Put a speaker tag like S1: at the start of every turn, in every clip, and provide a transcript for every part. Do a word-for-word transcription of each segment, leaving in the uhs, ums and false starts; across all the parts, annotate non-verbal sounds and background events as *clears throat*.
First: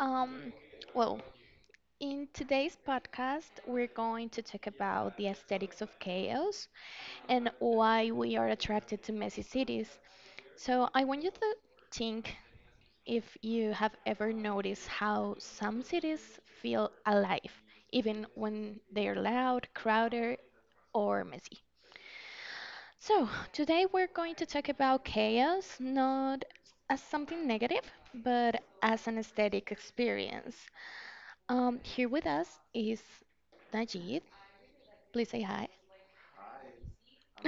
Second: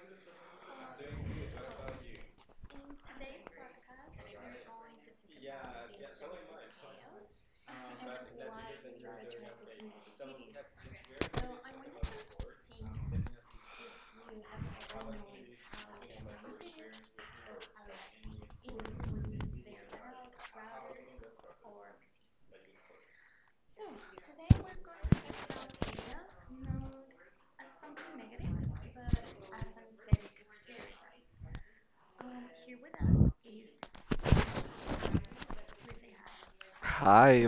S1: Um, well, in today's podcast, we're going to talk about the aesthetics of chaos and why we are attracted to messy cities. So, I want you to think if you have ever noticed how some cities feel alive, even when they're loud, crowded, or messy. So, today we're going to talk about chaos, not as something negative, but as an aesthetic experience. Um, here with us is Najid. Please say hi.
S2: Hi,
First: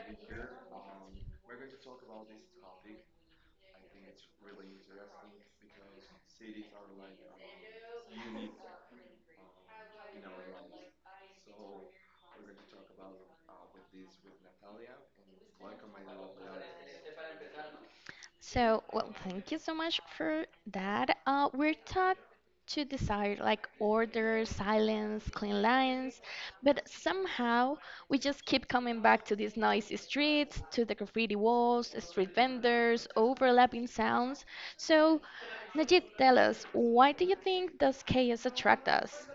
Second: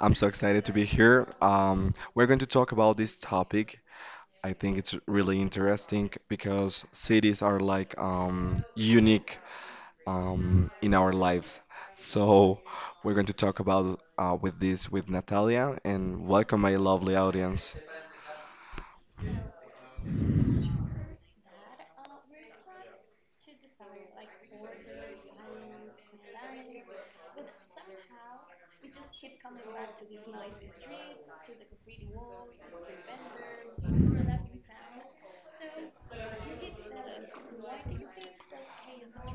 S2: I'm so excited to be here. Um, we're going to talk about this topic. I think it's really interesting because cities are like um, unique um, in our lives. So we're going to talk about uh, with this with Natalia, and welcome my lovely audience.
S1: So, well, thank you so much for that. Uh, we're taught to desire like order, silence, clean lines, but somehow we just keep coming back to these noisy streets, to the graffiti walls, street vendors, overlapping sounds. So, Najib, tell us, why do you think does chaos attract us?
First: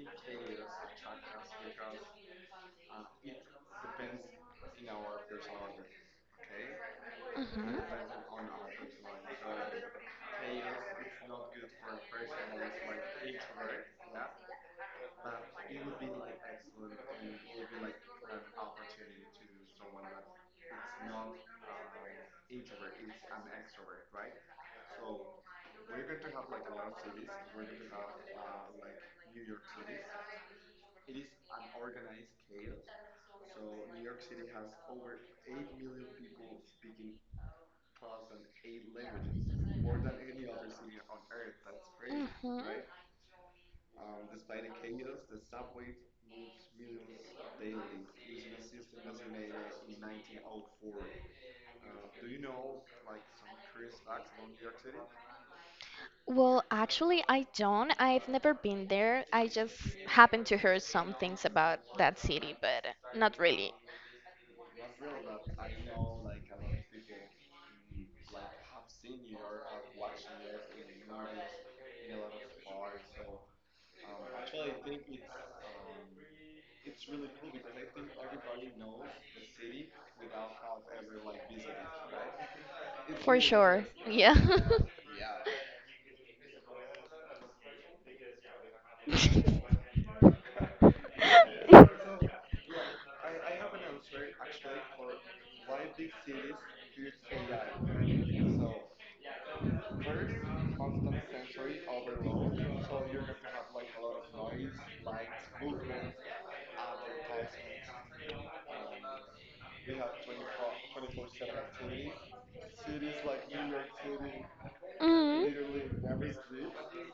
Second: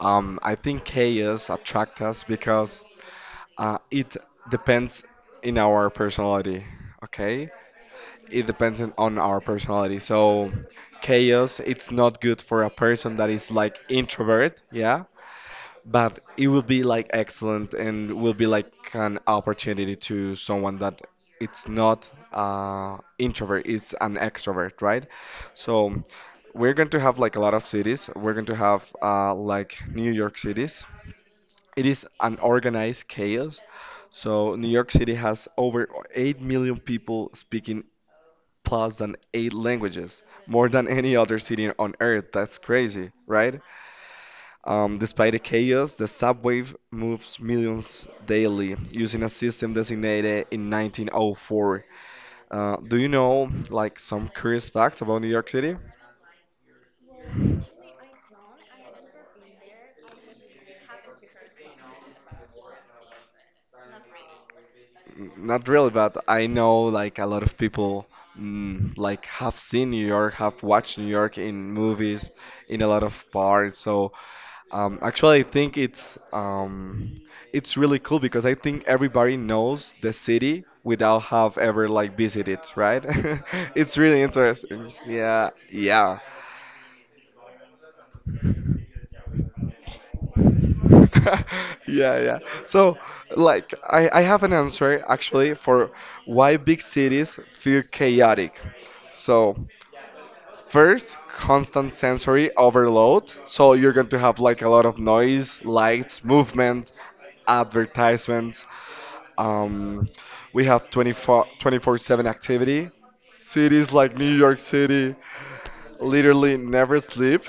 S2: Um, I think chaos attracts us because uh, it depends in our personality. Okay,
S1: Hmm.
S2: it depends on on our personality. So chaos, it's not good for a person that is like introvert, yeah, but it will be like excellent and will be like an opportunity to someone that it's not uh introvert, it's an extrovert, right? So we're going to have like a lot of cities. We're going to have uh like New York cities. It is an organized chaos. So New York City has over eight million people speaking plus than eight languages, more than any other city on Earth. That's
S1: Hmm.
S2: crazy, right? Um, despite the chaos, the subway moves millions daily using a system designated in nineteen oh four. Uh, do you know like some curious facts about New York City?
S1: Well, actually, I don't. I've never been there. I just happened to hear some things about that city, but not really.
S2: N- Not really, but I know like a lot of people mm, like have seen New York, have watched New York in movies, in a lot of bars. So Um, actually, I think it's um, it's really cool because I think everybody knows the city without have ever like visited, right? *laughs*
S1: For sure.
S2: It's really
S1: Yeah.
S2: interesting. Yeah,
S1: *laughs*
S2: yeah.
S1: *laughs* So I, I
S2: *laughs* Yeah, yeah. So, like, I, I have an answer actually for why big cities feel chaotic. So, first, constant sensory overload. So you're going to have like a lot of noise, lights, movement, advertisements. Um, we have 24 twenty-four seven activity. Cities like New York City
S1: Mm. *laughs*
S2: literally never sleep.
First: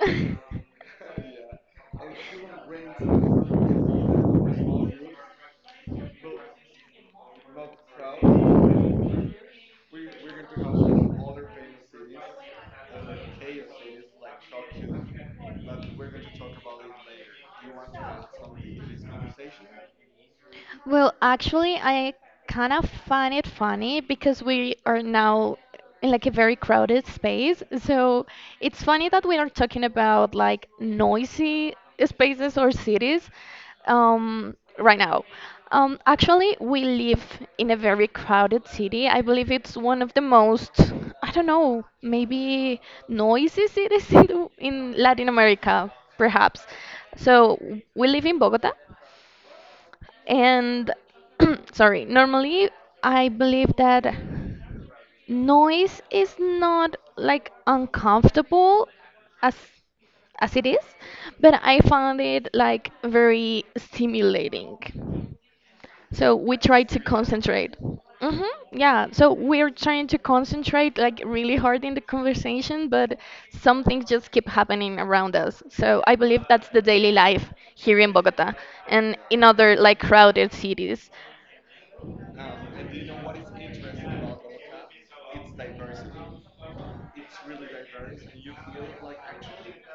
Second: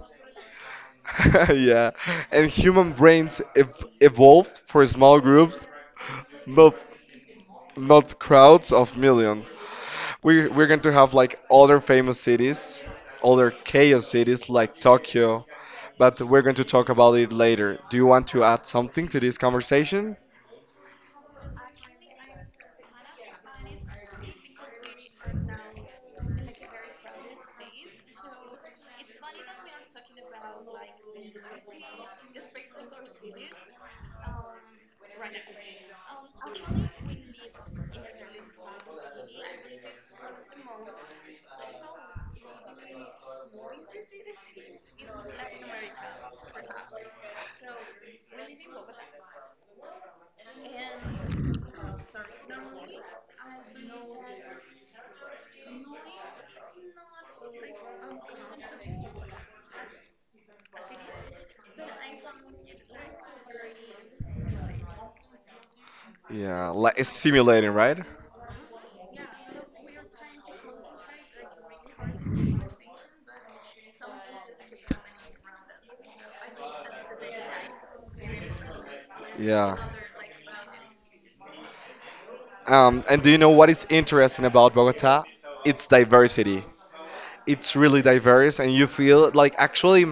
S1: *laughs*
S2: *laughs* Yeah, and human brains ev- evolved for small groups, not not crowds of millions. We're we're going to have like other famous cities, other chaos cities like Tokyo, but we're going to talk about it later. Do you want to add something to this conversation?
S1: Well, actually, I kind of find it funny because we are now in like a very crowded space. So it's funny that we are talking about like noisy spaces or cities um, right now. Um, actually, we live in a very crowded city. I believe it's one of the most, I don't know, maybe noisy cities *laughs* in, the- in Latin America, perhaps. So we live in Bogota and *clears throat* sorry, normally I believe that noise is not like uncomfortable as as it is, but I found it like very stimulating. So we
S2: Yeah,
S1: try
S2: like
S1: to
S2: it's stimulating,
S1: concentrate.
S2: right?
S1: Hmm. Yeah. So we're trying to concentrate like really hard in the conversation, but some things just keep happening around us. So I believe that's the daily life here in Bogota and in
S2: Yeah.
S1: other like crowded cities.
S2: Um, and do you know what is interesting about Bogota? Its diversity. It's really diverse and you feel like actually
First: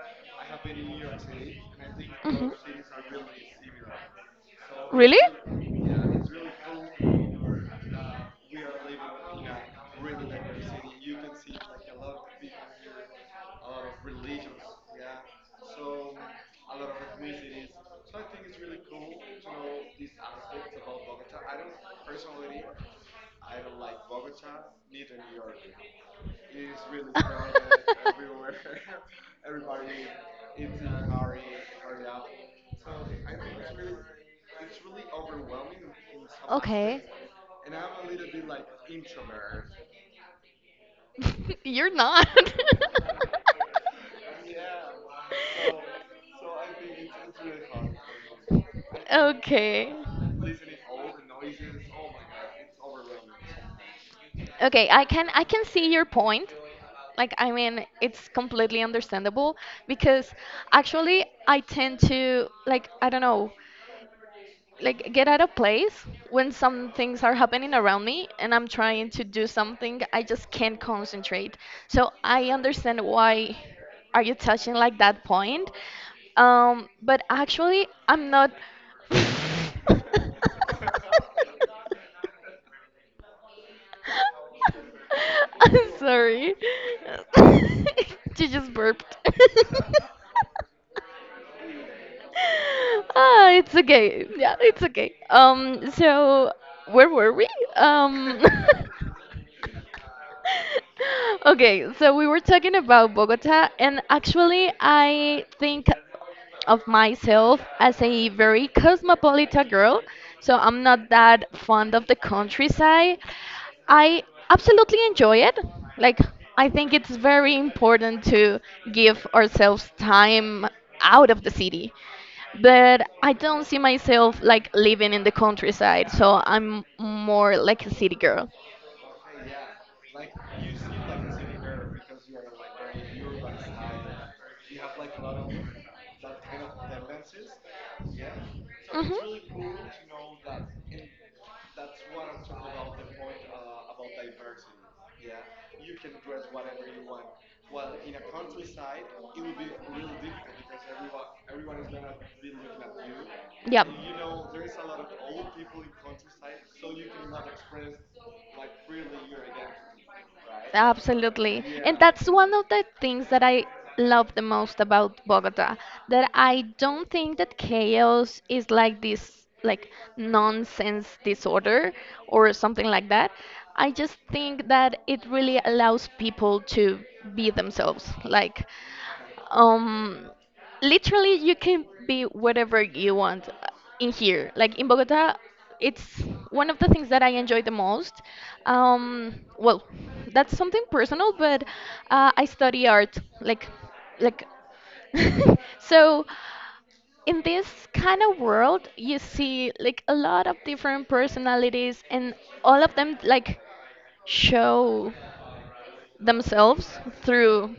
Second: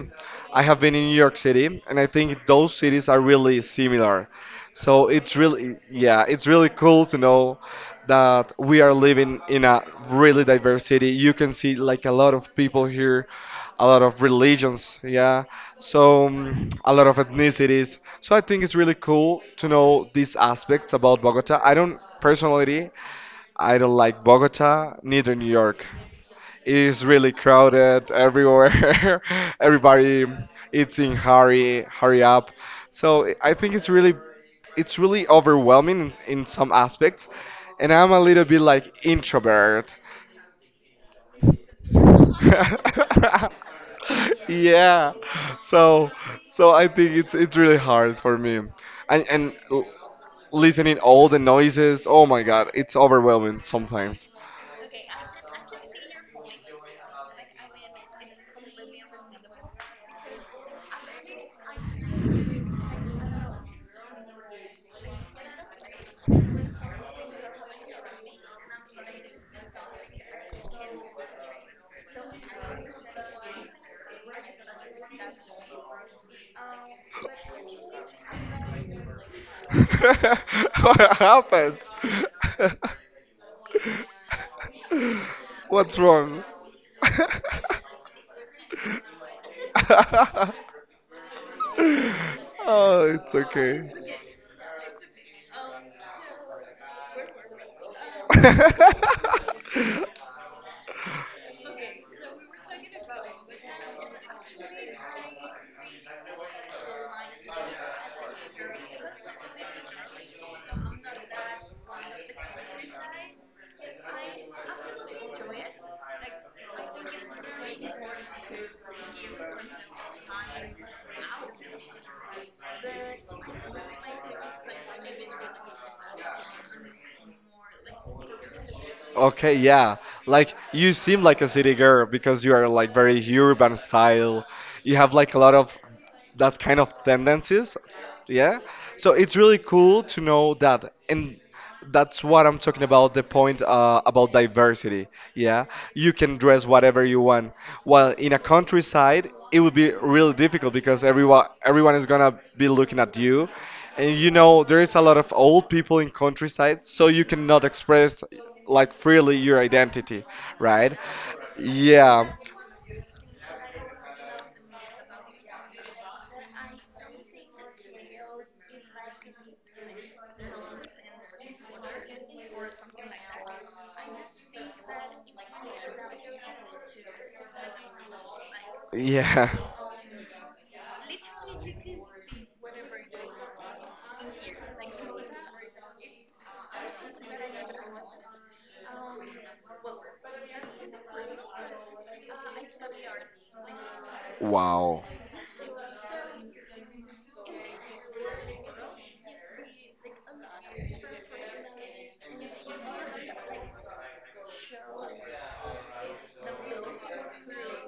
S2: I have been in New York City, and I think those cities are really similar. So it's really, yeah, it's really cool to know that we are living in a really diverse city. You can see like a lot of people here, a lot of religions, yeah. So mm, a lot of ethnicities. So I think it's really cool to know these aspects about Bogota. I don't personally, I don't like Bogota neither New York. It's really crowded everywhere. *laughs*
S1: *laughs*
S2: Everybody it's in hurry, hurry up. So I I think it's really, it's really overwhelming in, in some
S1: *laughs*
S2: aspects. And I'm a little bit like introvert.
S1: *laughs* You're
S2: *laughs*
S1: not.
S2: Yeah. So so I think it's it's really hard for me. And and l-
S1: Okay.
S2: listening all the noises, oh my God, it's overwhelming sometimes.
S1: Okay, I can I can see your point. Like I mean, it's completely understandable because actually I tend to like I don't know, like get out of place when some things are happening around me and I'm trying to do something I just can't concentrate. So I understand why are you touching like that point. Um, but actually I'm not. *laughs*
S2: *laughs* What happened? *laughs*
S1: I'm
S2: What's wrong?
S1: sorry.
S2: *laughs*
S1: *laughs* You just burped. *laughs*
S2: Oh, it's
S1: Ah, it's
S2: okay.
S1: okay. Yeah, it's okay. Um, so where were we? Um, *laughs*
S2: *laughs*
S1: *laughs* Okay, so we were talking about Bogota, and actually, I think of myself as a very cosmopolitan girl, so I'm not that fond of the countryside. I absolutely enjoy it. Like, I think it's very important to give ourselves time out of the city. But I don't see myself like living in the countryside, so I'm more like a city girl.
S2: Okay, yeah. Like you seem like a city girl because you are like very urban style. You have like a lot of that kind of tendencies. Yeah. So it's really cool to know that, and that's what I'm talking about the point uh, about diversity. Yeah. You can dress whatever you want. While in a countryside, it would be really difficult because everyone everyone is gonna be looking at you. And you know, there is a lot of old people in countryside, so you cannot express like freely your identity, right?
S1: Absolutely. And
S2: Yeah,
S1: that's one of the things that I love the most about Bogota, that I don't think that chaos is like this like nonsense disorder or something like that. I just think that it really allows people to be themselves. Like,
S2: yeah.
S1: um, literally you can be whatever you want uh, in here like in Bogota it's one of the things that I enjoy the most. Um, well, that's something personal, but uh, I study art like like
S2: Wow.
S1: *laughs* so in this kind of world you see like a lot of different personalities and all of them like show themselves through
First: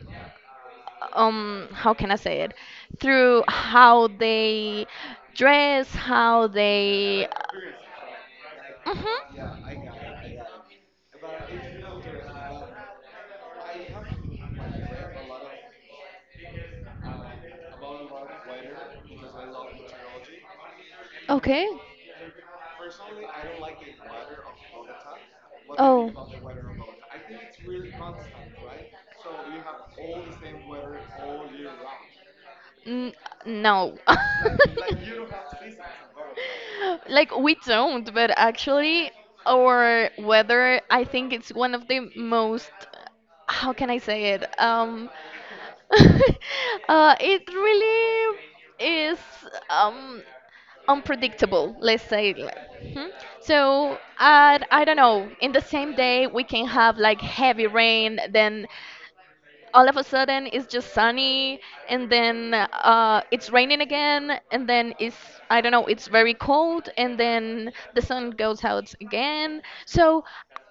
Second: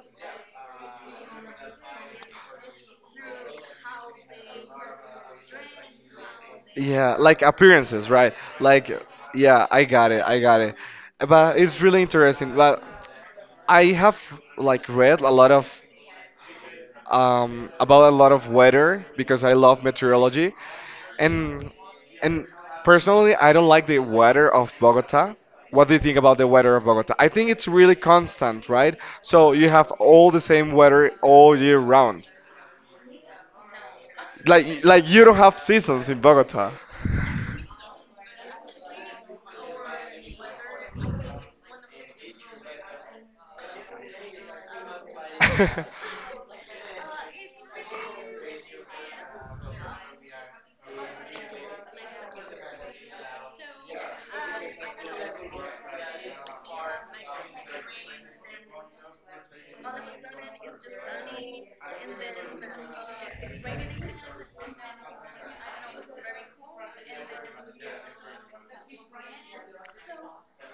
S1: um, how can I say it, through how they dress, how
S2: Yeah,
S1: they
S2: like appearances, right? Like,
S1: Mhm.
S2: yeah, I got it, I got it. But it's really interesting. But I have like read a lot of um, about a lot of weather because I love meteorology,
S1: Okay.
S2: and and personally I don't like the weather of Bogota. What do you think about the weather of Bogota? I think it's really constant, right? So you have all the same weather all year
S1: Oh.
S2: round.
S1: N- no. *laughs*
S2: Like like you don't have seasons in Bogota.
S1: Like we don't, but actually our weather, I think it's one of the most, how can I say it? Um, *laughs*
S2: *laughs*
S1: uh, it really is um, unpredictable, let's say. It like- Hmm? So, uh, I don't know. In the same day, we can have like heavy rain, then all of a sudden it's just sunny and then uh, it's raining again and then it's I don't know, it's very cold and then the sun goes out again, so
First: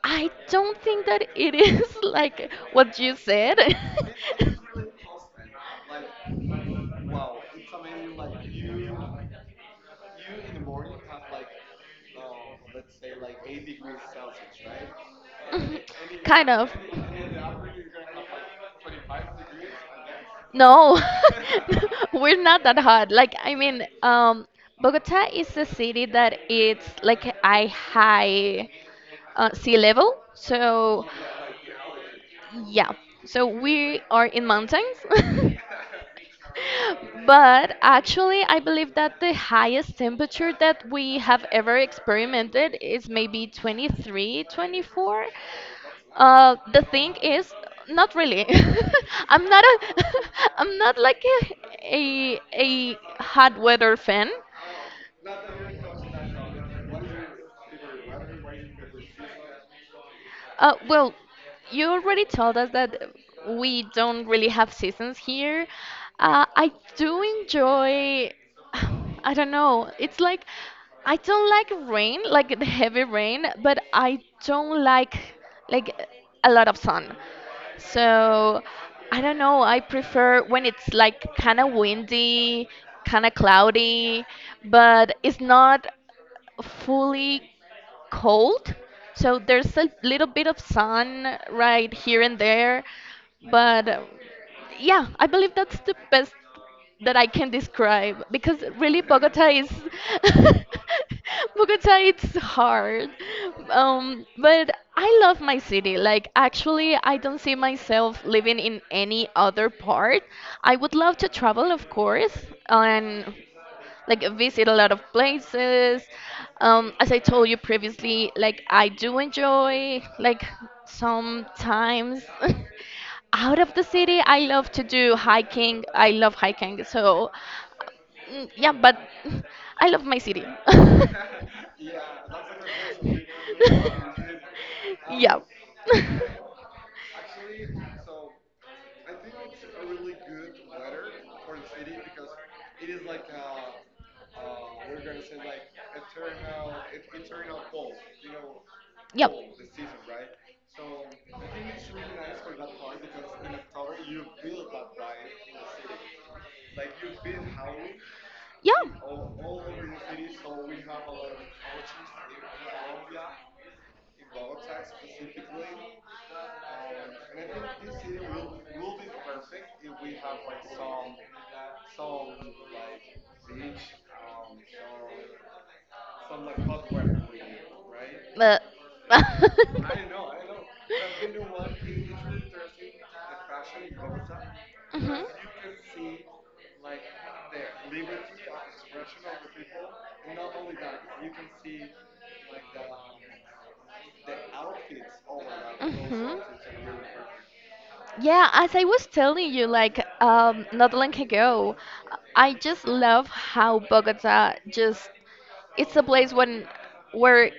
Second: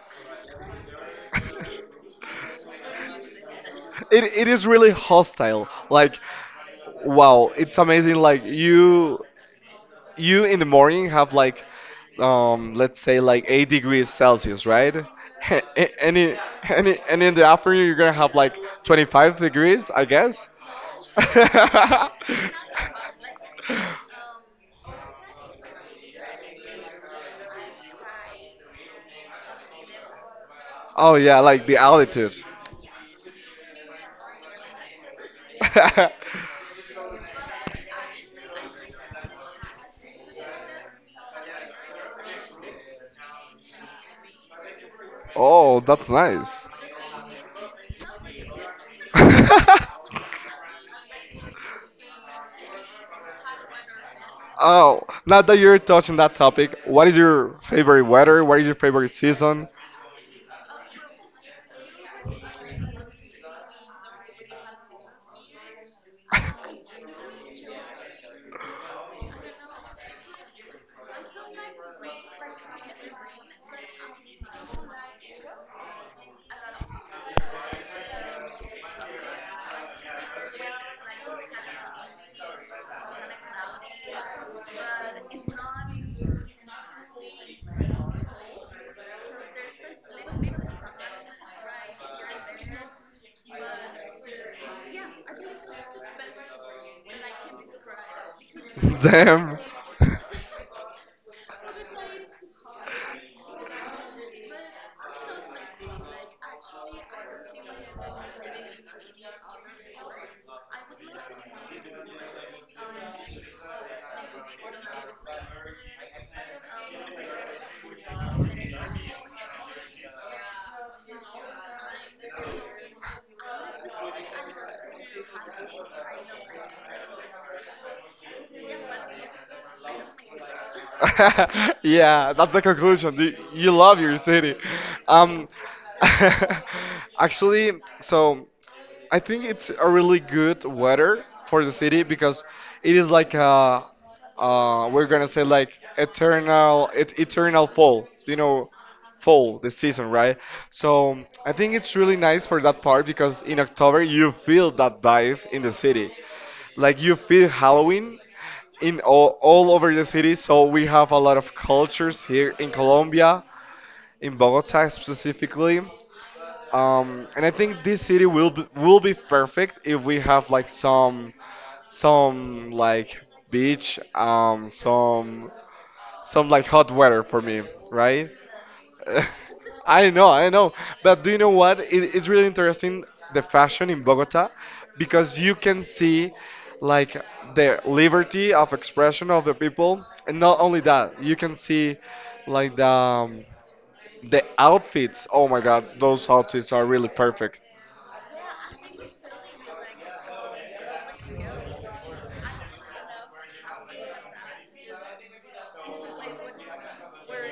S1: I don't think that it is *laughs* like what you said.
S2: it, it is really hostile. Like, wow, it's amazing. Like you
S1: *laughs*
S2: you in the morning have like um let's say like eight degrees Celsius, right?
S1: *laughs*
S2: *laughs*
S1: Mhm.
S2: and, in,
S1: Kind of.
S2: and, in, and in the afternoon you're gonna have like twenty-five degrees, I guess.
S1: No,
S2: *laughs*
S1: *laughs* *laughs* we're not that hot. Like, I mean, um, Bogota is a city that it's like a high uh, sea level. So,
S2: Oh yeah, like the altitude.
S1: yeah. So we are in mountains. *laughs*
S2: *laughs*
S1: But actually, I believe that the highest temperature that we have ever experimented is maybe twenty-three, twenty-four.
S2: Oh, that's
S1: Uh,
S2: nice.
S1: the thing is, not really. *laughs* I'm not a,
S2: *laughs*
S1: *laughs* I'm not like a, a, a hot weather fan.
S2: Oh, now that you're touching that topic, what is your favorite weather, what is your favorite season?
S1: Uh, well, you already told us that we don't really have seasons here. Uh, I do
S2: *laughs*
S1: enjoy, *sighs* I don't know, it's like I don't like rain, like the heavy rain, but I don't like like a lot of sun. So I don't know, I prefer when it's like kind of windy, kind of cloudy, but it's not fully cold. So there's a little bit of sun right here and there. But um, yeah, I believe that's the best that I can describe because really Bogota
S2: Damn.
S1: is *laughs*
S2: *laughs*
S1: Bogota it's hard. Um, but I love my city. Like actually I don't see myself living in any other part. I would love to travel of course and like visit a lot of places. Um, as I told you previously, like I do enjoy like sometimes *laughs* out of the city. I love to do hiking. I love hiking. So Mm, yeah, but *laughs* I love my city. *laughs* Yeah.
S2: Yeah, that's the conclusion. You, you love your city.
S1: *laughs*
S2: Um, *laughs* Actually, so, I think it's a really good weather for the city because it is like a, uh, we're gonna say like eternal, et eternal fall. You know, fall the season, right? So I think it's really nice for that part because in October you feel that vibe in the city, like you feel Halloween
S1: Yep.
S2: in all,
S1: Yeah.
S2: all over the city. So we have a lot of cultures here in Colombia, in Bogota specifically. Um, and I think this city will be, will be perfect if we have like some some like beach, um, some some like hot weather for me, right?
S1: But *laughs*
S2: *laughs*
S1: Mhm.
S2: I know, I know. But do you know what? It, it's really interesting the fashion in Bogota
S1: Mhm.
S2: because you can see like the liberty of expression of the people, and not only that, you can see like the um, the outfits. Oh my God, those outfits are really perfect.
S1: Yeah, as I was telling you, like um, not long ago, I just love how Bogota just it's a place when where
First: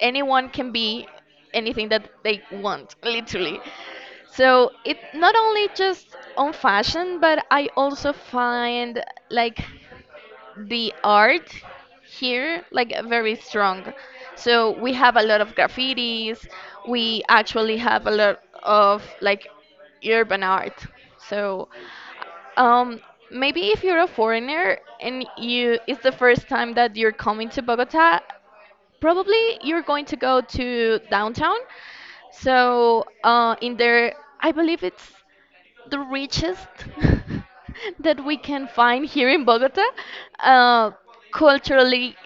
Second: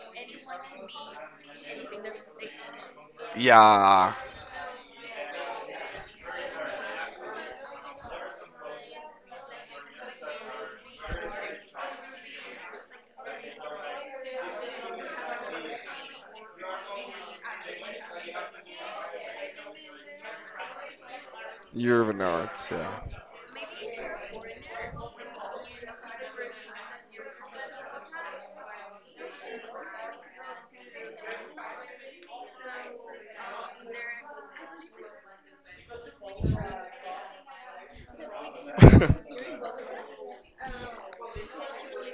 S1: anyone can be anything that they want, *laughs* literally.
S2: Yeah,
S1: So it not only just on fashion, but I also find like the art here like very strong. So we have a lot of graffitis. We actually have a lot of like urban art. So
S2: you're not. Yeah.
S1: um, maybe if you're a foreigner and you it's the first time that you're coming to Bogota, probably you're going to go to downtown. So uh, in there, I believe it's the richest *laughs* that we can find here in Bogota,
S2: *laughs*
S1: uh, culturally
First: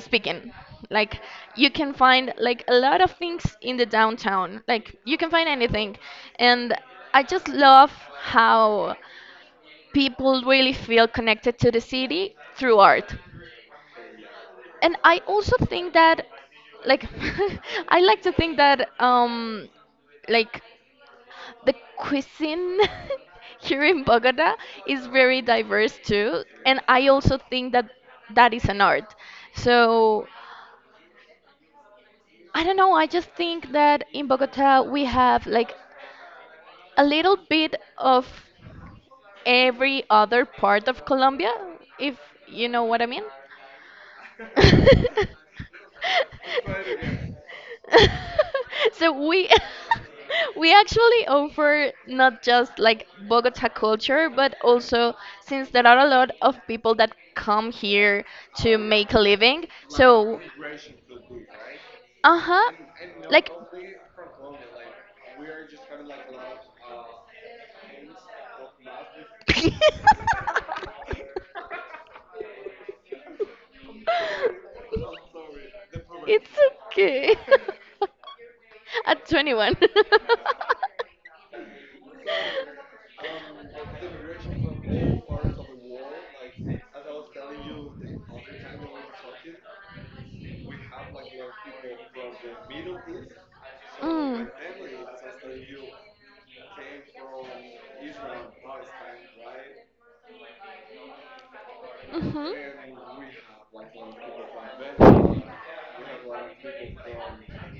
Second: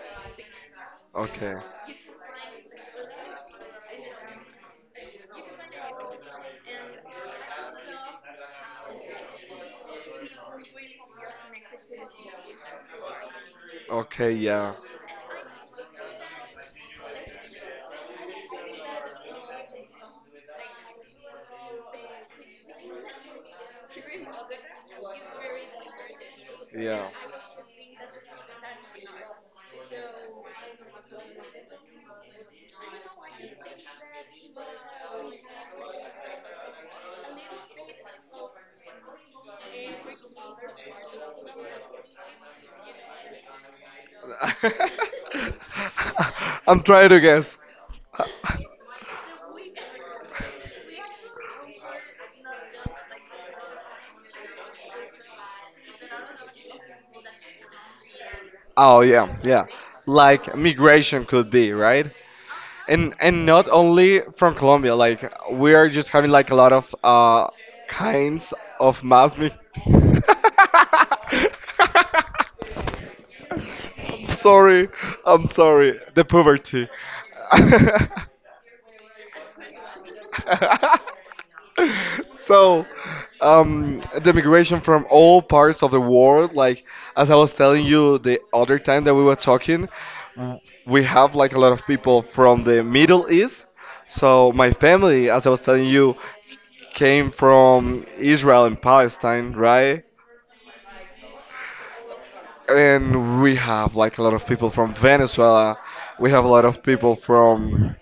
S1: speaking. Like
S2: Okay.
S1: you can find like a lot of things in the downtown. Like you can find anything, and I just love how people really feel connected to the city through art.
S2: Okay. Yeah.
S1: And I also think that, like, *laughs* I like to think that, um, like, the cuisine *laughs* here in Bogota is very diverse too, and I
S2: Yeah.
S1: also think that that is an art. So I don't know. I just think that in Bogota we have like a little bit of every other part of Colombia, if you know what I mean. *laughs*
S2: *laughs* I'm trying to guess. *laughs*
S1: So we *laughs* we actually offer not just like Bogota culture, but also since there are a lot of people that come here to
S2: Oh
S1: make a
S2: yeah, yeah.
S1: living. So,
S2: Like migration could be, right?
S1: uh huh,
S2: And and
S1: like
S2: not only from Colombia, like we are just having like a lot of uh kinds of mass mig *laughs*
S1: *laughs*
S2: Sorry, I'm sorry. The
S1: *laughs* It's
S2: poverty.
S1: okay.
S2: *laughs*
S1: *laughs* At twenty-one. *laughs*
S2: *laughs* So, um, the migration from all parts of the world, like as I was telling you the other time that we were talking, w- we have like a lot of people from the Middle East. So
S1: Mm.
S2: my family, as I was telling you, came from Israel and Palestine, right?
S1: Mhm.
S2: And we have like a lot of people from Venezuela. We have a lot of people from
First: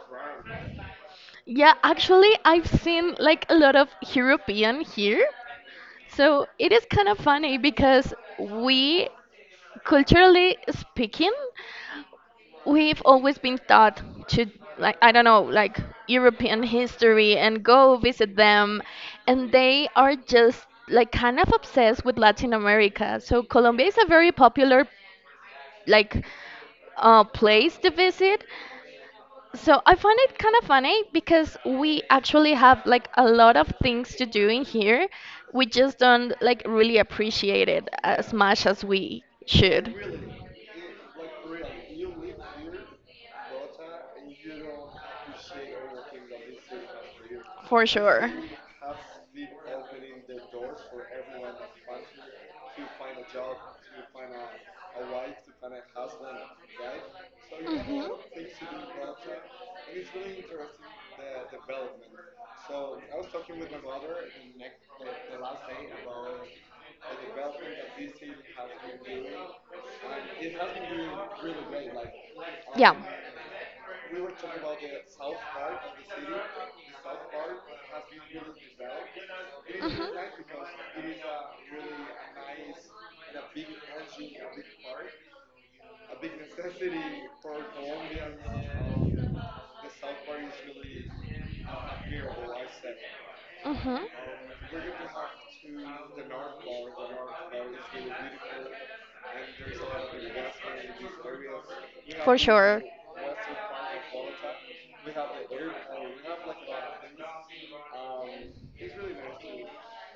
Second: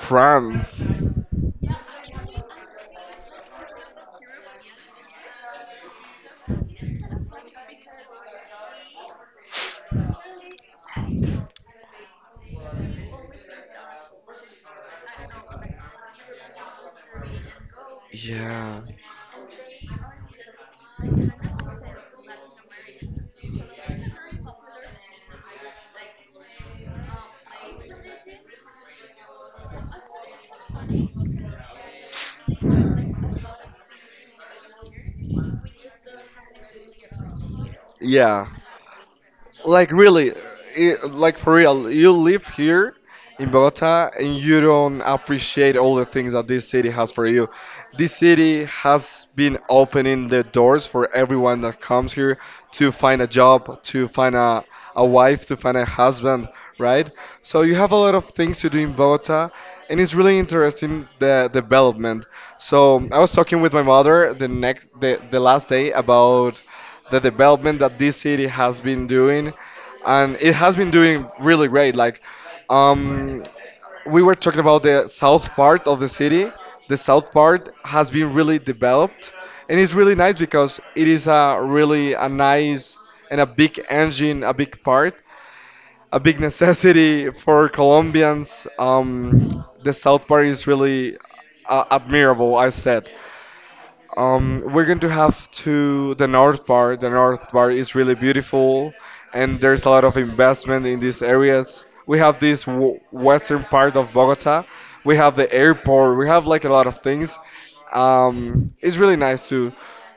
S2: France.
S1: Yeah, actually, I've seen like a lot of European here, so it is kind of funny because we, culturally speaking, we've always been taught to, like, I don't know, like European history and go visit
S2: Yeah.
S1: them. And they are just like kind of obsessed with Latin America. So Colombia is a very popular, like, uh, place to visit, so I find it kind of funny because we actually have like a lot of things to do in here. We just don't like really appreciate it as
S2: Yeah.
S1: much as we should.
S2: Like really, I like for real, you live here in Bogota and you don't appreciate all the things that this city has for you.
S1: For
S2: This
S1: sure.
S2: city has been opening the doors for everyone that comes here to find a job, to find a, a wife, to find a husband, right? So you have a lot of things to do in Bogota, and it's really interesting the development. So I was talking with my mother the next the, the last day about the development that this city has been doing, and it has been doing really great. Like, um, we were talking about the south part of the city. The south part has been really developed, and it's really nice because it is a really a nice and a big engine, a big part, a big *laughs* necessity for Colombians. Um, the south part is really uh, admirable, I said.
S1: Mhm.
S2: Um, we're going to have to the north part. The north part is really beautiful, and there's a lot of investment in these areas. We
S1: For
S2: have this
S1: sure.
S2: w western part of Bogota. We have the airport. We have like a lot of things. Um, it's really nice to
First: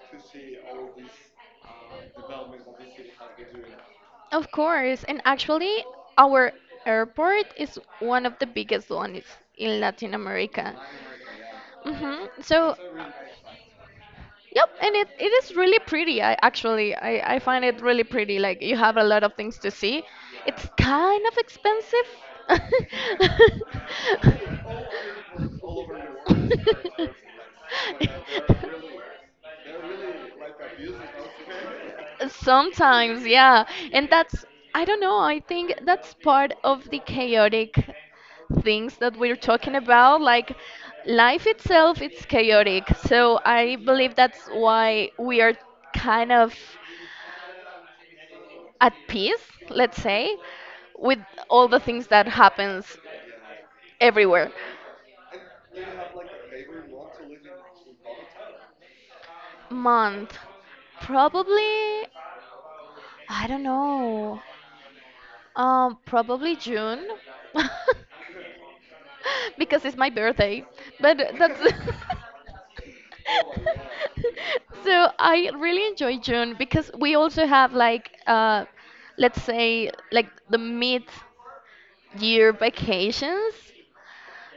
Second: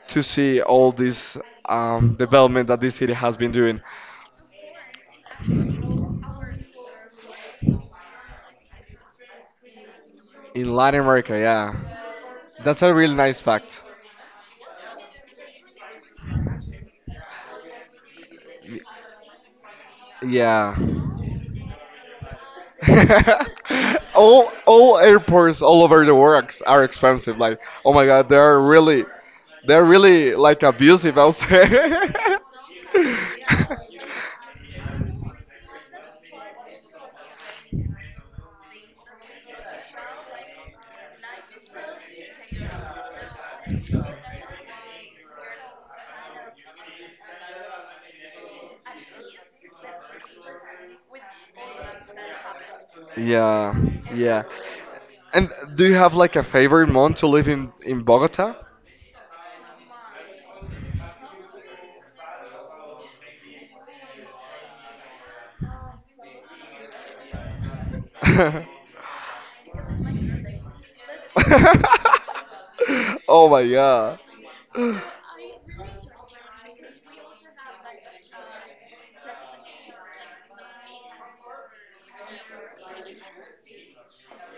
S2: to see all this um, development that this city has been doing
S1: Of course, and actually, our airport is one of the biggest ones in Latin America.
S2: in Latin America. Yeah,
S1: Hmm. So,
S2: that's a really nice fact.
S1: yep, and it, it is really pretty. I actually I, I find it really pretty. Like you
S2: Y-
S1: have a lot of things to see. It's
S2: Yeah.
S1: kind of expensive.
S2: *laughs* all all airports all over the world ex- are expensive. Like, oh my God, they're really, they're really like abusive, I'll say.
S1: *laughs*
S2: *laughs*
S1: Sometimes, yeah. And that's I don't know, I think that's part of the chaotic things that we're talking about like life itself it's chaotic so I believe that's why we are kind of at peace let's say with all the things that happens
S2: Yeah, yeah.
S1: everywhere.
S2: And do you have like a favorite month to live in in Bogota?
S1: Month, probably I don't know, um, probably June.
S2: *laughs*
S1: *laughs*
S2: *laughs*
S1: Because it's my birthday but that's *laughs*
S2: Oh my God.
S1: *laughs* so I really enjoy June because we also have like uh, let's say like the mid year vacations.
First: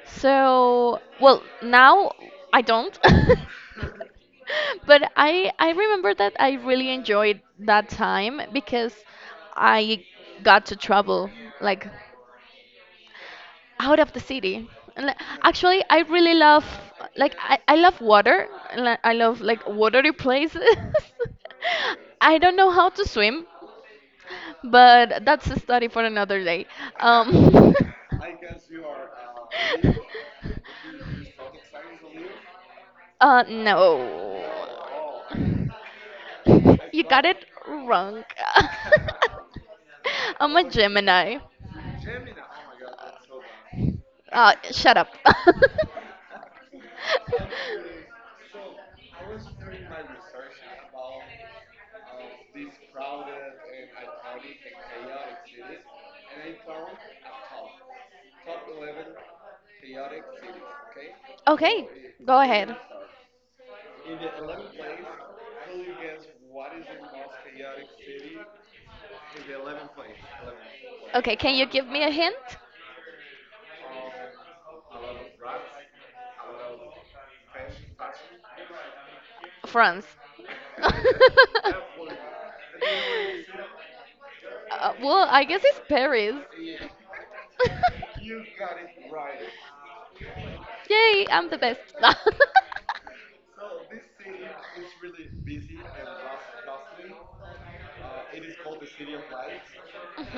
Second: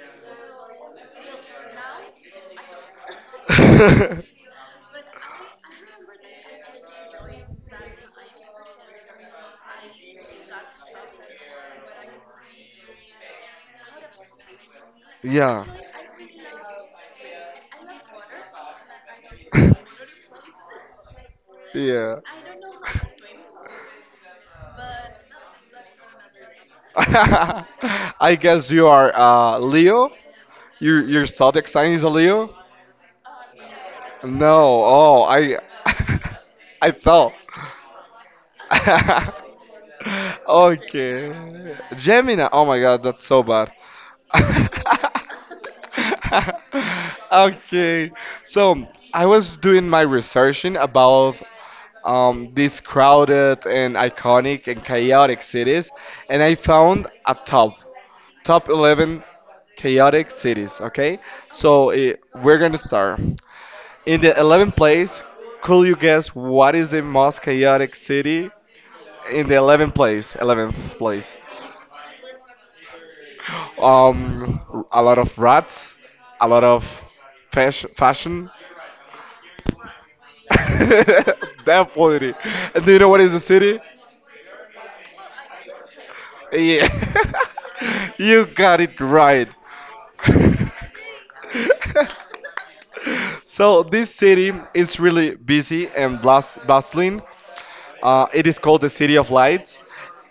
S1: So well now I don't *laughs*
S2: *laughs*
S1: but I I remember that I really enjoyed that time because I got to travel like out of the city. And, like,
S2: Yeah. *laughs*
S1: actually, I really love like I, I love water. And, like, I love like watery places. *laughs*
S2: Yeah.
S1: I don't know how to swim, but that's a study for another day.
S2: *laughs*
S1: Um,
S2: I guess
S1: *laughs*
S2: you are uh, Leo. Your your zodiac sign is a Leo.
S1: uh, no.
S2: No. Oh, I *laughs*
S1: *laughs*
S2: I
S1: You got
S2: thought.
S1: it wrong. *laughs*
S2: *laughs*
S1: I'm a Gemini.
S2: Okay. Gemini. Oh my god, that's so bad.
S1: Uh, shut up. *laughs*
S2: *laughs* Okay. So I was doing my researching about um, these crowded and iconic and chaotic cities, and I found a top top eleven chaotic cities. Okay.
S1: Okay,
S2: So eh,
S1: go
S2: we're
S1: ahead.
S2: gonna start. In the eleventh place, could you guess what is the most chaotic city? In the eleventh place eleventh
S1: Okay,
S2: place
S1: can you give me a hint?
S2: um a lot of rats, a lot of fash- fashion
S1: France.
S2: *laughs* that
S1: *laughs*
S2: polity, and do you know what is the city?
S1: Uh, well, I guess it's Paris.
S2: Yeah. *laughs* You
S1: *laughs*
S2: got it right.
S1: Yay, I'm the best. *laughs*
S2: *laughs* So this city is really busy and blas- bustling. Uh, it is called the City of Lights,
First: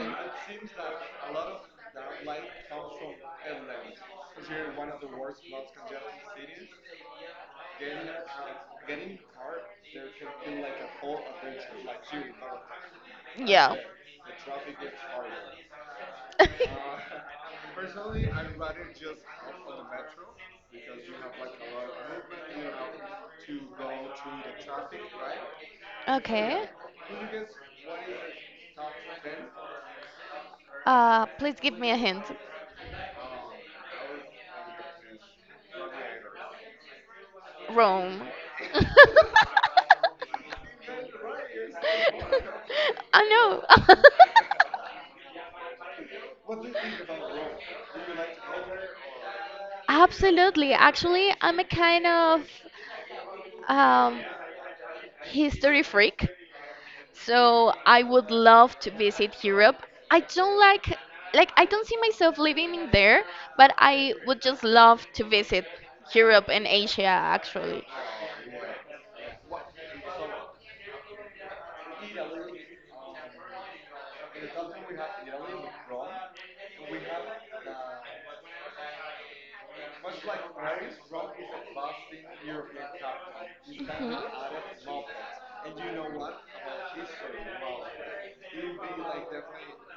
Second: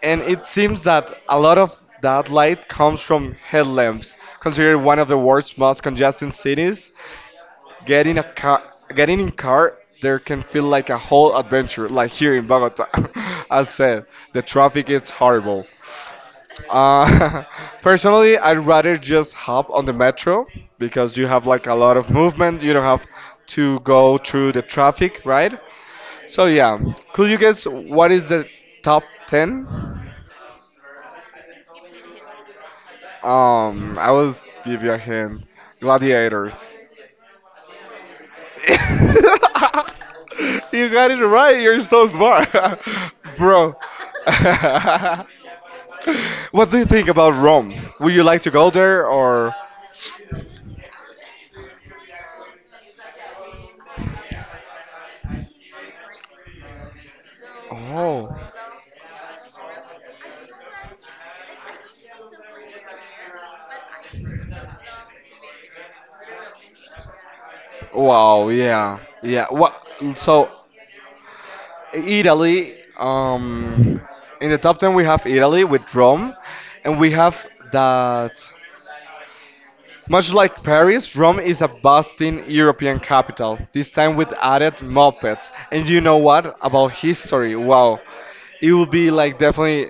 S2: and it seems that a lot of that light comes from headlamps, considered one of the world's most congested cities.
S1: Mhm.
S2: Getting a car, Getting in car there can feel like a whole adventure, like here in Bogota. *laughs* As said, the traffic is horrible. Uh, *laughs*
S1: *laughs*
S2: Personally, I'd rather just hop on the metro because you have like a lot of movement. You don't have to go through the traffic, right?
S1: *laughs*
S2: So
S1: Okay.
S2: yeah, could you guess what is the top ten?
S1: Uh, please give me a hint.
S2: Um, I will give you a hint. Gladiators.
S1: Rome. *laughs*
S2: *laughs*
S1: *laughs* Man,
S2: you got it right. You're so smart,
S1: *laughs* I
S2: *laughs* bro.
S1: know.
S2: *laughs*
S1: *laughs*
S2: what do you think about Rome? Would you like to go there or?
S1: Absolutely. Actually, I'm a kind of um, history freak, so I would
S2: Oh,
S1: love to visit Europe. I don't like, like, I don't see myself living in there, but I would just love to visit Europe and Asia, actually.
S2: wow. Yeah, yeah. What? So, Italy. Um, in the top ten we have Italy with Rome, and we have that. Much like Paris, Rome is a bustling European capital, this time with added mopeds. And you know what? About history, wow. It will be like definitely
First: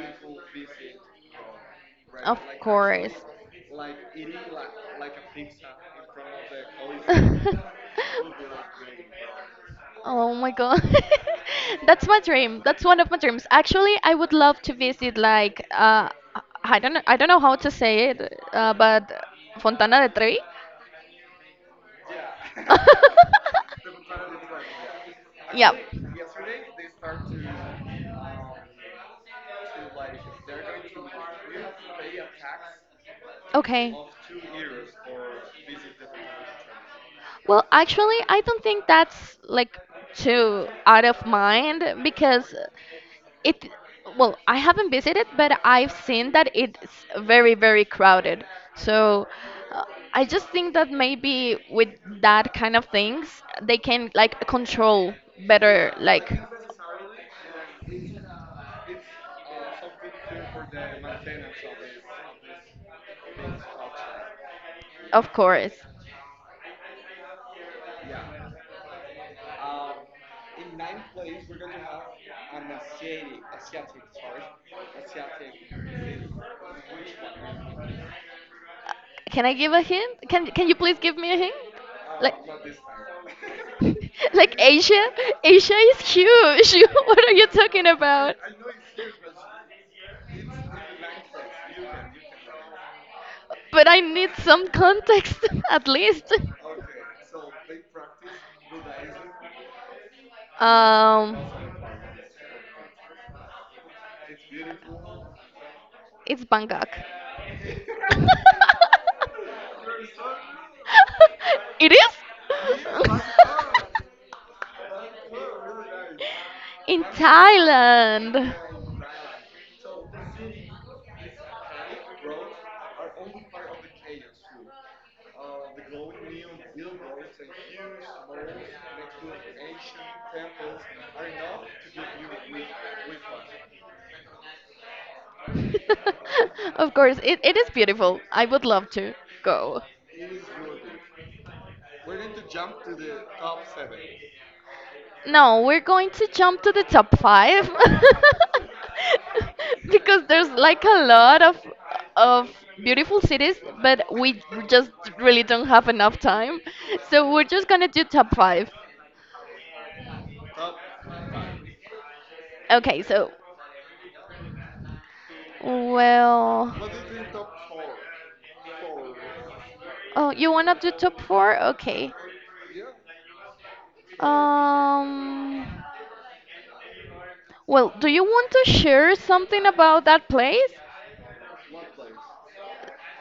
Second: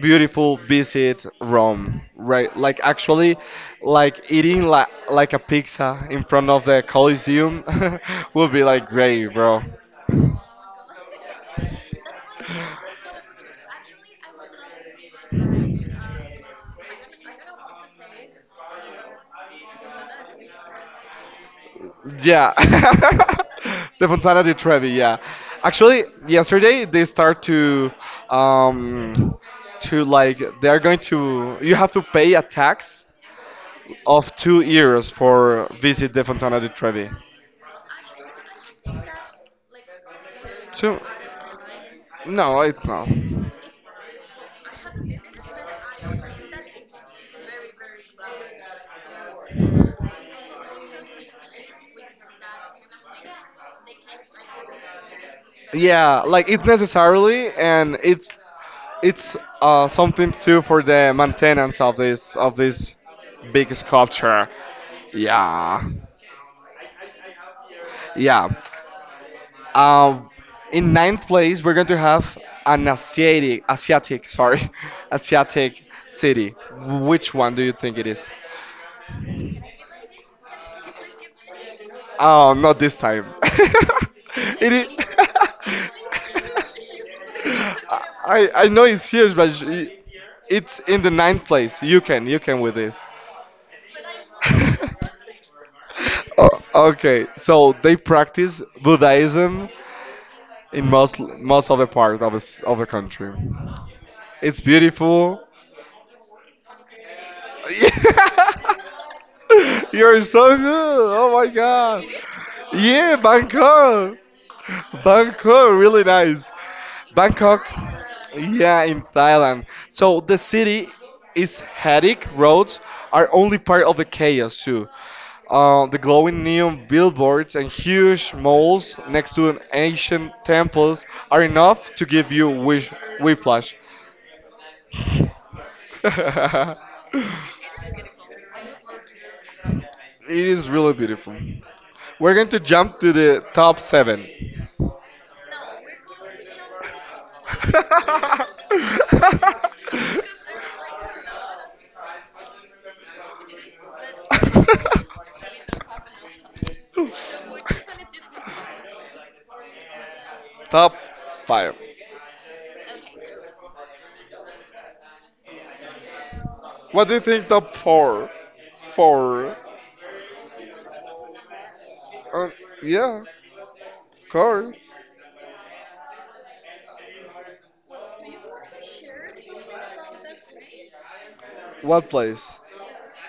S2: beautiful visit Rome, right? Like actually, like eating like like a pizza in front of the Colosseum *laughs*
S1: *laughs*
S2: will be like great, bro.
S1: Oh my god. *laughs* That's my dream. That's one of my dreams. Actually, I would love to visit like uh I I don't know I don't know how to say it, uh, but Fontana de Trevi.
S2: Yeah.
S1: *laughs*
S2: *laughs* the Fontana di Trevi, yeah.
S1: Yeah.
S2: Actually, yesterday they start to um to like they are going to you have to pay a tax
S1: Okay.
S2: of two euros for visit the Fontana di Trevi.
S1: Well, actually, I don't think that's like too
S2: So
S1: out of mind because
S2: no, it's not.
S1: it well I haven't visited but I've seen that it's very very crowded so uh, I just think that maybe with that kind of things they can like control better
S2: Yeah,
S1: like
S2: like it's necessarily and it's it's uh something too for the maintenance of this of this big sculpture.
S1: of
S2: Yeah.
S1: course.
S2: Yeah. Um, in ninth place, we're going to have an Asiatic, Asiatic, sorry, *laughs* Asiatic city. Which one do you think it is?
S1: Can I give a hint? Can Can you please give me a hint? Like,
S2: Oh, not this time.
S1: *laughs*
S2: *laughs*
S1: like
S2: it is.
S1: Asia?
S2: *laughs*
S1: Asia is huge. *laughs* What are you talking about?
S2: I I know it's huge, but sh- it's in the ninth place. You can you can with this.
S1: But I need some
S2: *laughs*
S1: context, *laughs* at least.
S2: O- okay, so they practice Buddhism in most
S1: Um,
S2: most of the part of the, s- of the country. It's beautiful.
S1: it's Bangkok. *laughs*
S2: *laughs* You're so good. Oh my
S1: It
S2: god.
S1: is?
S2: Yeah,
S1: *laughs*
S2: Bangkok. Bangkok, really nice.
S1: In
S2: Bangkok.
S1: Thailand. *laughs*
S2: Yeah, in Thailand. So the city is hectic. Roads are only part of the chaos too. Uh, the glowing neon billboards and huge malls next to an ancient temples are enough to give you wish whiplash.
S1: Of course, it,
S2: *laughs*
S1: it is beautiful. I would love to go.
S2: It is really beautiful. We're going to jump to the top seven. *laughs*
S1: No, we're going to jump to the top five *laughs* because there's like a lot of of beautiful cities, but we just really don't have enough time. So we're just gonna do top five.
S2: top five.
S1: Okay, so well,
S2: What do you think top four? Four.
S1: oh, you wanna do top four? Okay.
S2: Uh, yeah, of course.
S1: Um, well, do you want to share something about that place?
S2: What place?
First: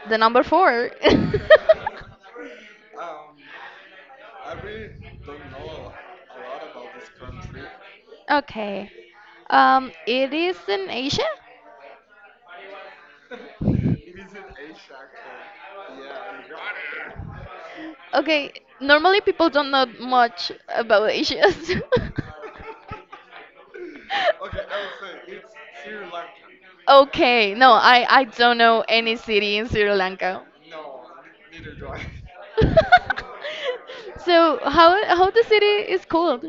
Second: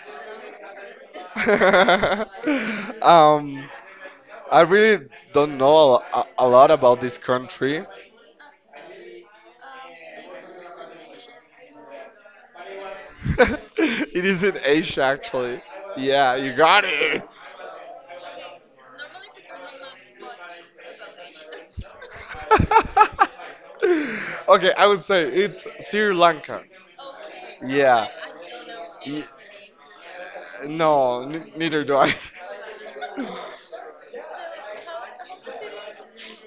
S1: The number four.
S2: *laughs*
S1: *laughs*
S2: um, I really don't know a, a lot about this country.
S1: Okay. Um, it is in Asia?
S2: *laughs* it is in Asia, actually. Yeah, you got it.
S1: Okay, normally people don't know much about Asia. *laughs* So—
S2: *laughs* okay, I would say it's Sri Lanka.
S1: okay, no, I,
S2: Yeah.
S1: I don't know any
S2: Ye-
S1: city in Sri Lanka.
S2: No, n-
S1: *laughs*
S2: neither do I. *laughs*
S1: So how how the city is called?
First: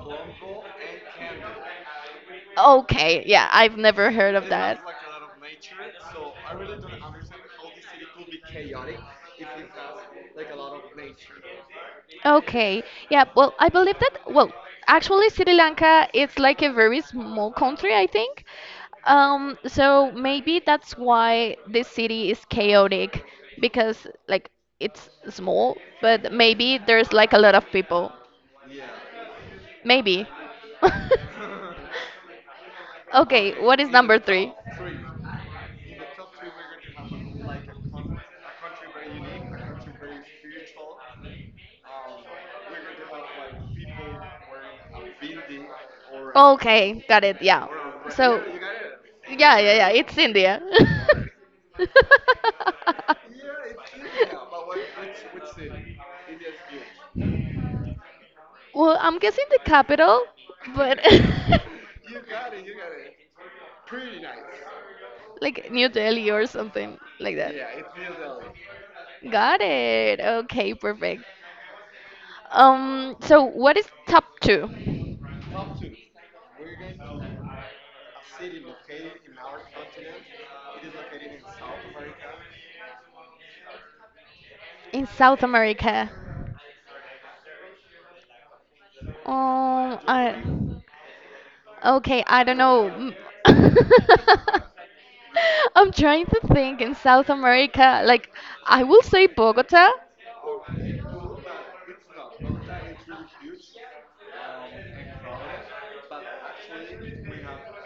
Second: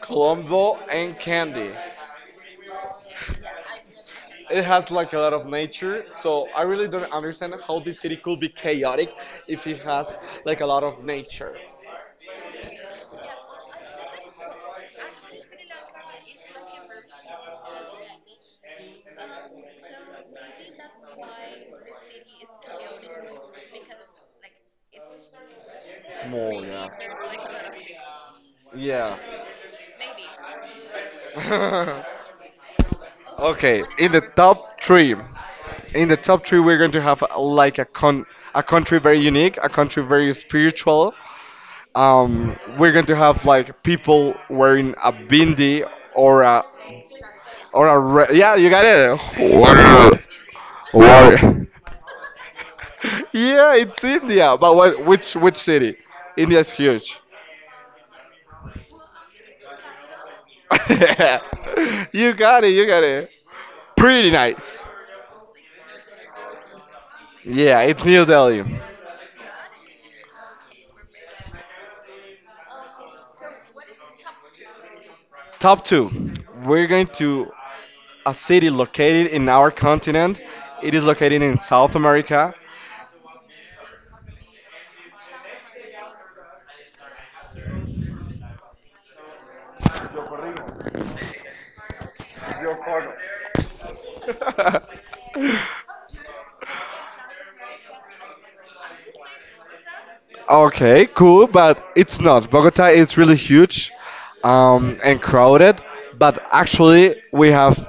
S2: Colombo and Candy.
S1: Okay, yeah, I've never heard of
S2: It
S1: that.
S2: has like a lot of nature, so I really don't understand how this city could be chaotic if it has like a lot of nature.
S1: Okay, yeah, well, I believe that, well, actually, Sri Lanka is like a very small country, I think. Um, so maybe that's why this city is chaotic because, like, it's small, but
S2: Small,
S1: maybe
S2: yeah.
S1: there's like a lot of people.
S2: Yeah.
S1: Maybe. *laughs*
S2: *laughs*
S1: Okay,
S2: Okay,
S1: what is
S2: in the
S1: number three?
S2: top three, in the top three, we're going to have uh, like a con a country very unique, a country very spiritual. Um, we're going to have like people wearing a bindi or a
S1: Okay, got it. Yeah.
S2: or a re yeah,
S1: So,
S2: you got it.
S1: yeah, yeah, yeah,
S2: What?
S1: it's India. *laughs*
S2: What? *laughs* Yeah, it's India, but what? Which which city? India's huge.
S1: Well, I'm guessing the capital, but
S2: *laughs* You
S1: *laughs*
S2: got it. You got it. Pretty nice.
S1: like New Delhi or something like that.
S2: Yeah, it's New Delhi.
S1: Got it. Okay, perfect. Um, so what is top two
S2: Top two. We're going to a city located in our continent. It is located in South America.
S1: in South America? Um, I, okay, I don't know. Mm.
S2: *laughs*
S1: *laughs* I'm trying to think in South America. Like, I will say Bogota.
S2: Okay, cool, but it's not. Bogota is really huge um, and crowded, but actually, we have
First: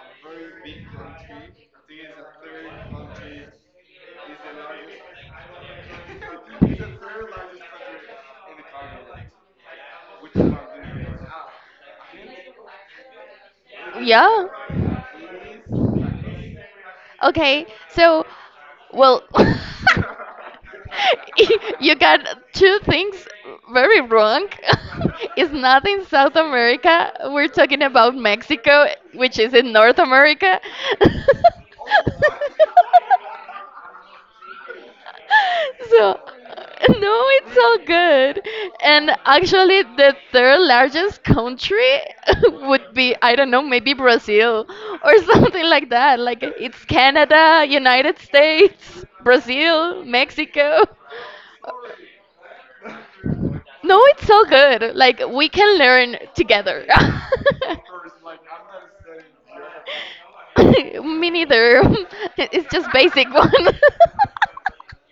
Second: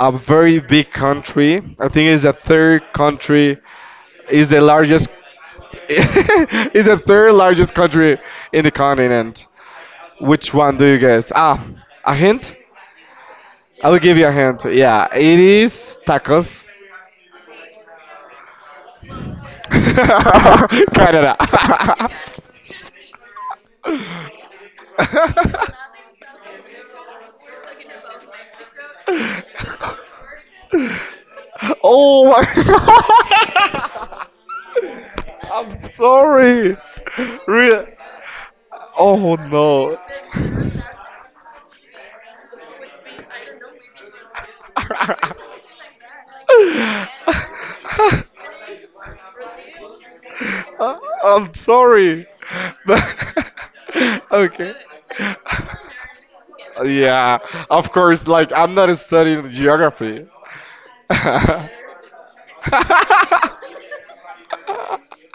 S2: a very big country. I think it's the third country, is the largest, *laughs* is the third largest country in the continent. Which one do you guess? Ah, a hint? I'll give you
S1: Yeah.
S2: a hint. Yeah, it is tacos.
S1: Okay, so, well,
S2: *laughs* Canada.
S1: *laughs* you got two things very wrong. *laughs* It's not in South America. We're talking about Mexico, which is in North America. *laughs*
S2: Oh my *laughs* I'm
S1: So,
S2: sorry.
S1: *laughs* no, it's
S2: Real.
S1: all good. And
S2: Oh no.
S1: actually, the third largest country *laughs* would be, I don't know, maybe Brazil or *laughs* something like that. Like, it's Canada, United
S2: *laughs*
S1: States, Brazil,
S2: *laughs*
S1: Mexico.
S2: Uh, I'm sorry. *laughs* But
S1: No,
S2: *laughs*
S1: it's so
S2: okay.
S1: good. Like, we can learn together.
S2: Yeah,
S1: *laughs*
S2: of course, like I'm not studying geography.
S1: Me neither. *laughs* It's just basic
S2: *laughs*
S1: one.
S2: *laughs*
S1: *laughs*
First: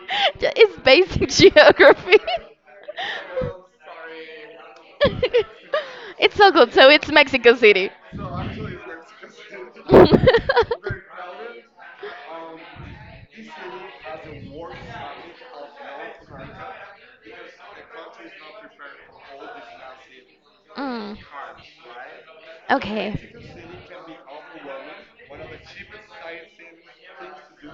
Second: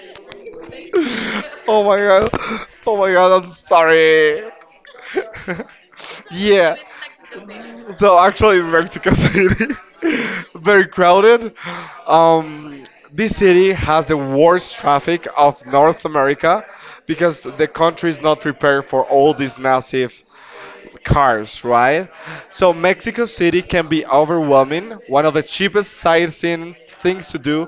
S1: *laughs* Ju- it's basic
S2: Oh my
S1: geography.
S2: god. Oh my god, I'm sorry.
S1: *laughs*
S2: *laughs*
S1: It's so good.
S2: yeah.
S1: So it's Mexico City.
S2: So actually it's Mexico City. *laughs* Very
S1: *laughs*
S2: crowded. Um this city has the worst traffic of North America because the country is not prepared for all this massive
S1: Mm.
S2: cars, right? So
S1: Okay.
S2: Mexico City can be overwhelming. One of the cheapest sightseeing things to do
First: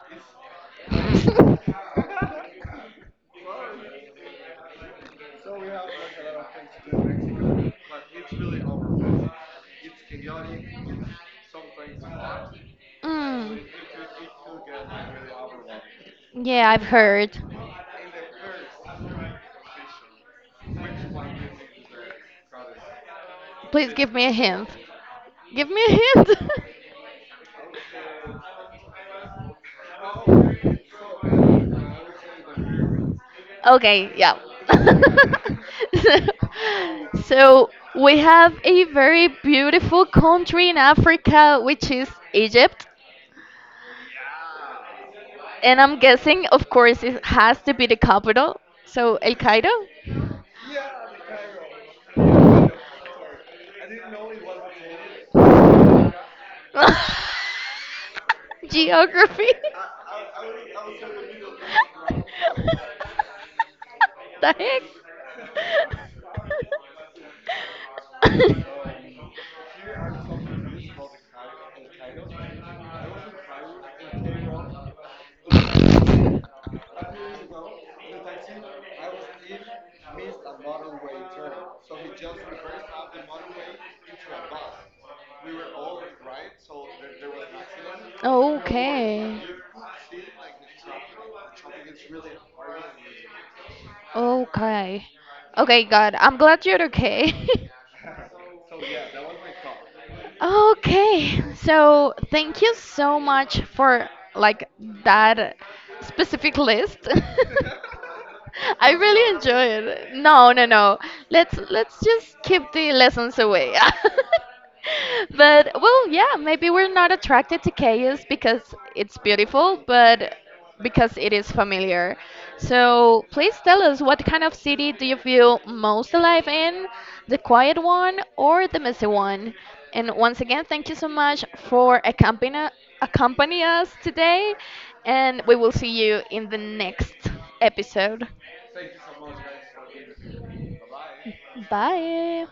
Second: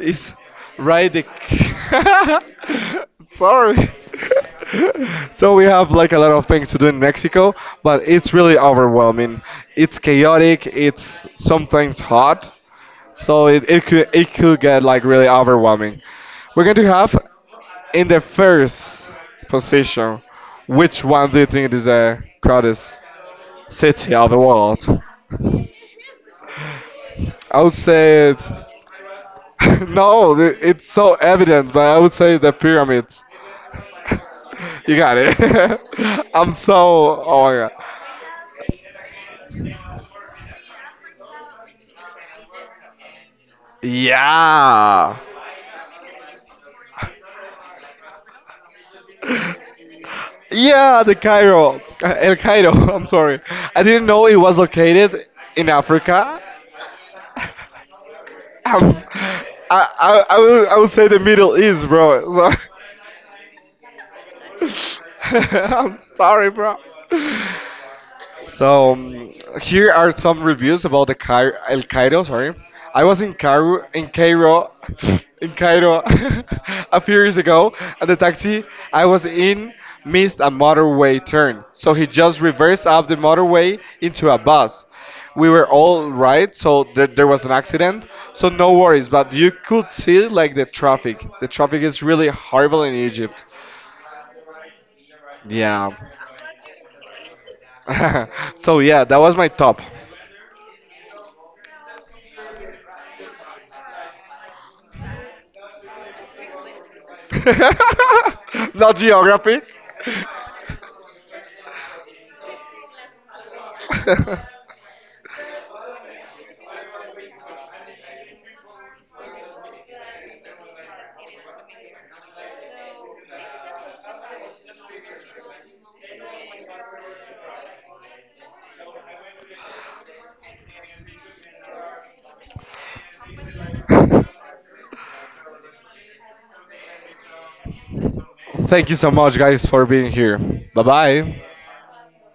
S2: is ride the. *laughs* Sorry. *laughs* so we have like a lot of things to do in Mexico, but it's really overwhelming. It's chaotic. It's sometimes hot, so
S1: Mm.
S2: it, it could it could get like really overwhelming. We're
S1: Yeah,
S2: going
S1: I've
S2: to have
S1: heard.
S2: in the first position. Which one do you think is the crowdest
S1: Please give
S2: city
S1: me
S2: of
S1: a
S2: the
S1: hint.
S2: world?
S1: Give me a hint. *laughs*
S2: I would say *laughs* no, the- it's so evident, but I would say the pyramids. *laughs*
S1: Okay, yeah.
S2: You got it.
S1: *laughs*
S2: *laughs* I'm so oh my
S1: So
S2: god.
S1: we have a very beautiful country in Africa, which is Egypt.
S2: Yeah.
S1: And I'm guessing, of course, it has to be the capital. So El Cairo?
S2: Yeah, the Cairo. El Cairo, *laughs* I'm sorry. I didn't know it was located in Africa. *laughs*
S1: *laughs*
S2: Um, I,
S1: Geography.
S2: I, I, would, I would say the Middle East, bro.
S1: *laughs* The heck?
S2: So- *laughs* I'm sorry, bro. *laughs* So um, here are some reviews about the Cairo, El Cairo. Sorry, I was in Cairo, in Cairo, *laughs* in Cairo *laughs* a
S1: *laughs*
S2: few years ago, and the taxi I was in missed a motorway turn, so he just reversed up the motorway into a bus. We were all right, so there, there was an accident, so no worries. But
S1: Okay.
S2: you could see like the traffic. The traffic is really horrible in Egypt.
S1: Okay. Okay,
S2: Yeah.
S1: God, I'm glad you're okay. *laughs*
S2: *laughs* so yeah, that was my top.
S1: Okay, so thank you so much for like that specific list. *laughs*
S2: *laughs*
S1: I
S2: Not
S1: really enjoy
S2: geography.
S1: it. No, no, no. Let's let's just keep the lessons away.
S2: *laughs*
S1: *laughs* But well, yeah, maybe we're not attracted to chaos because it's beautiful, but because it is familiar. So please tell us what kind of city do you feel most alive in, the quiet one or the messy one? And once again, thank you so much for accompanying accompany us today, and we will see you in the next episode.
S2: Thank you so much, guys, for being here. Bye bye.
S1: Bye.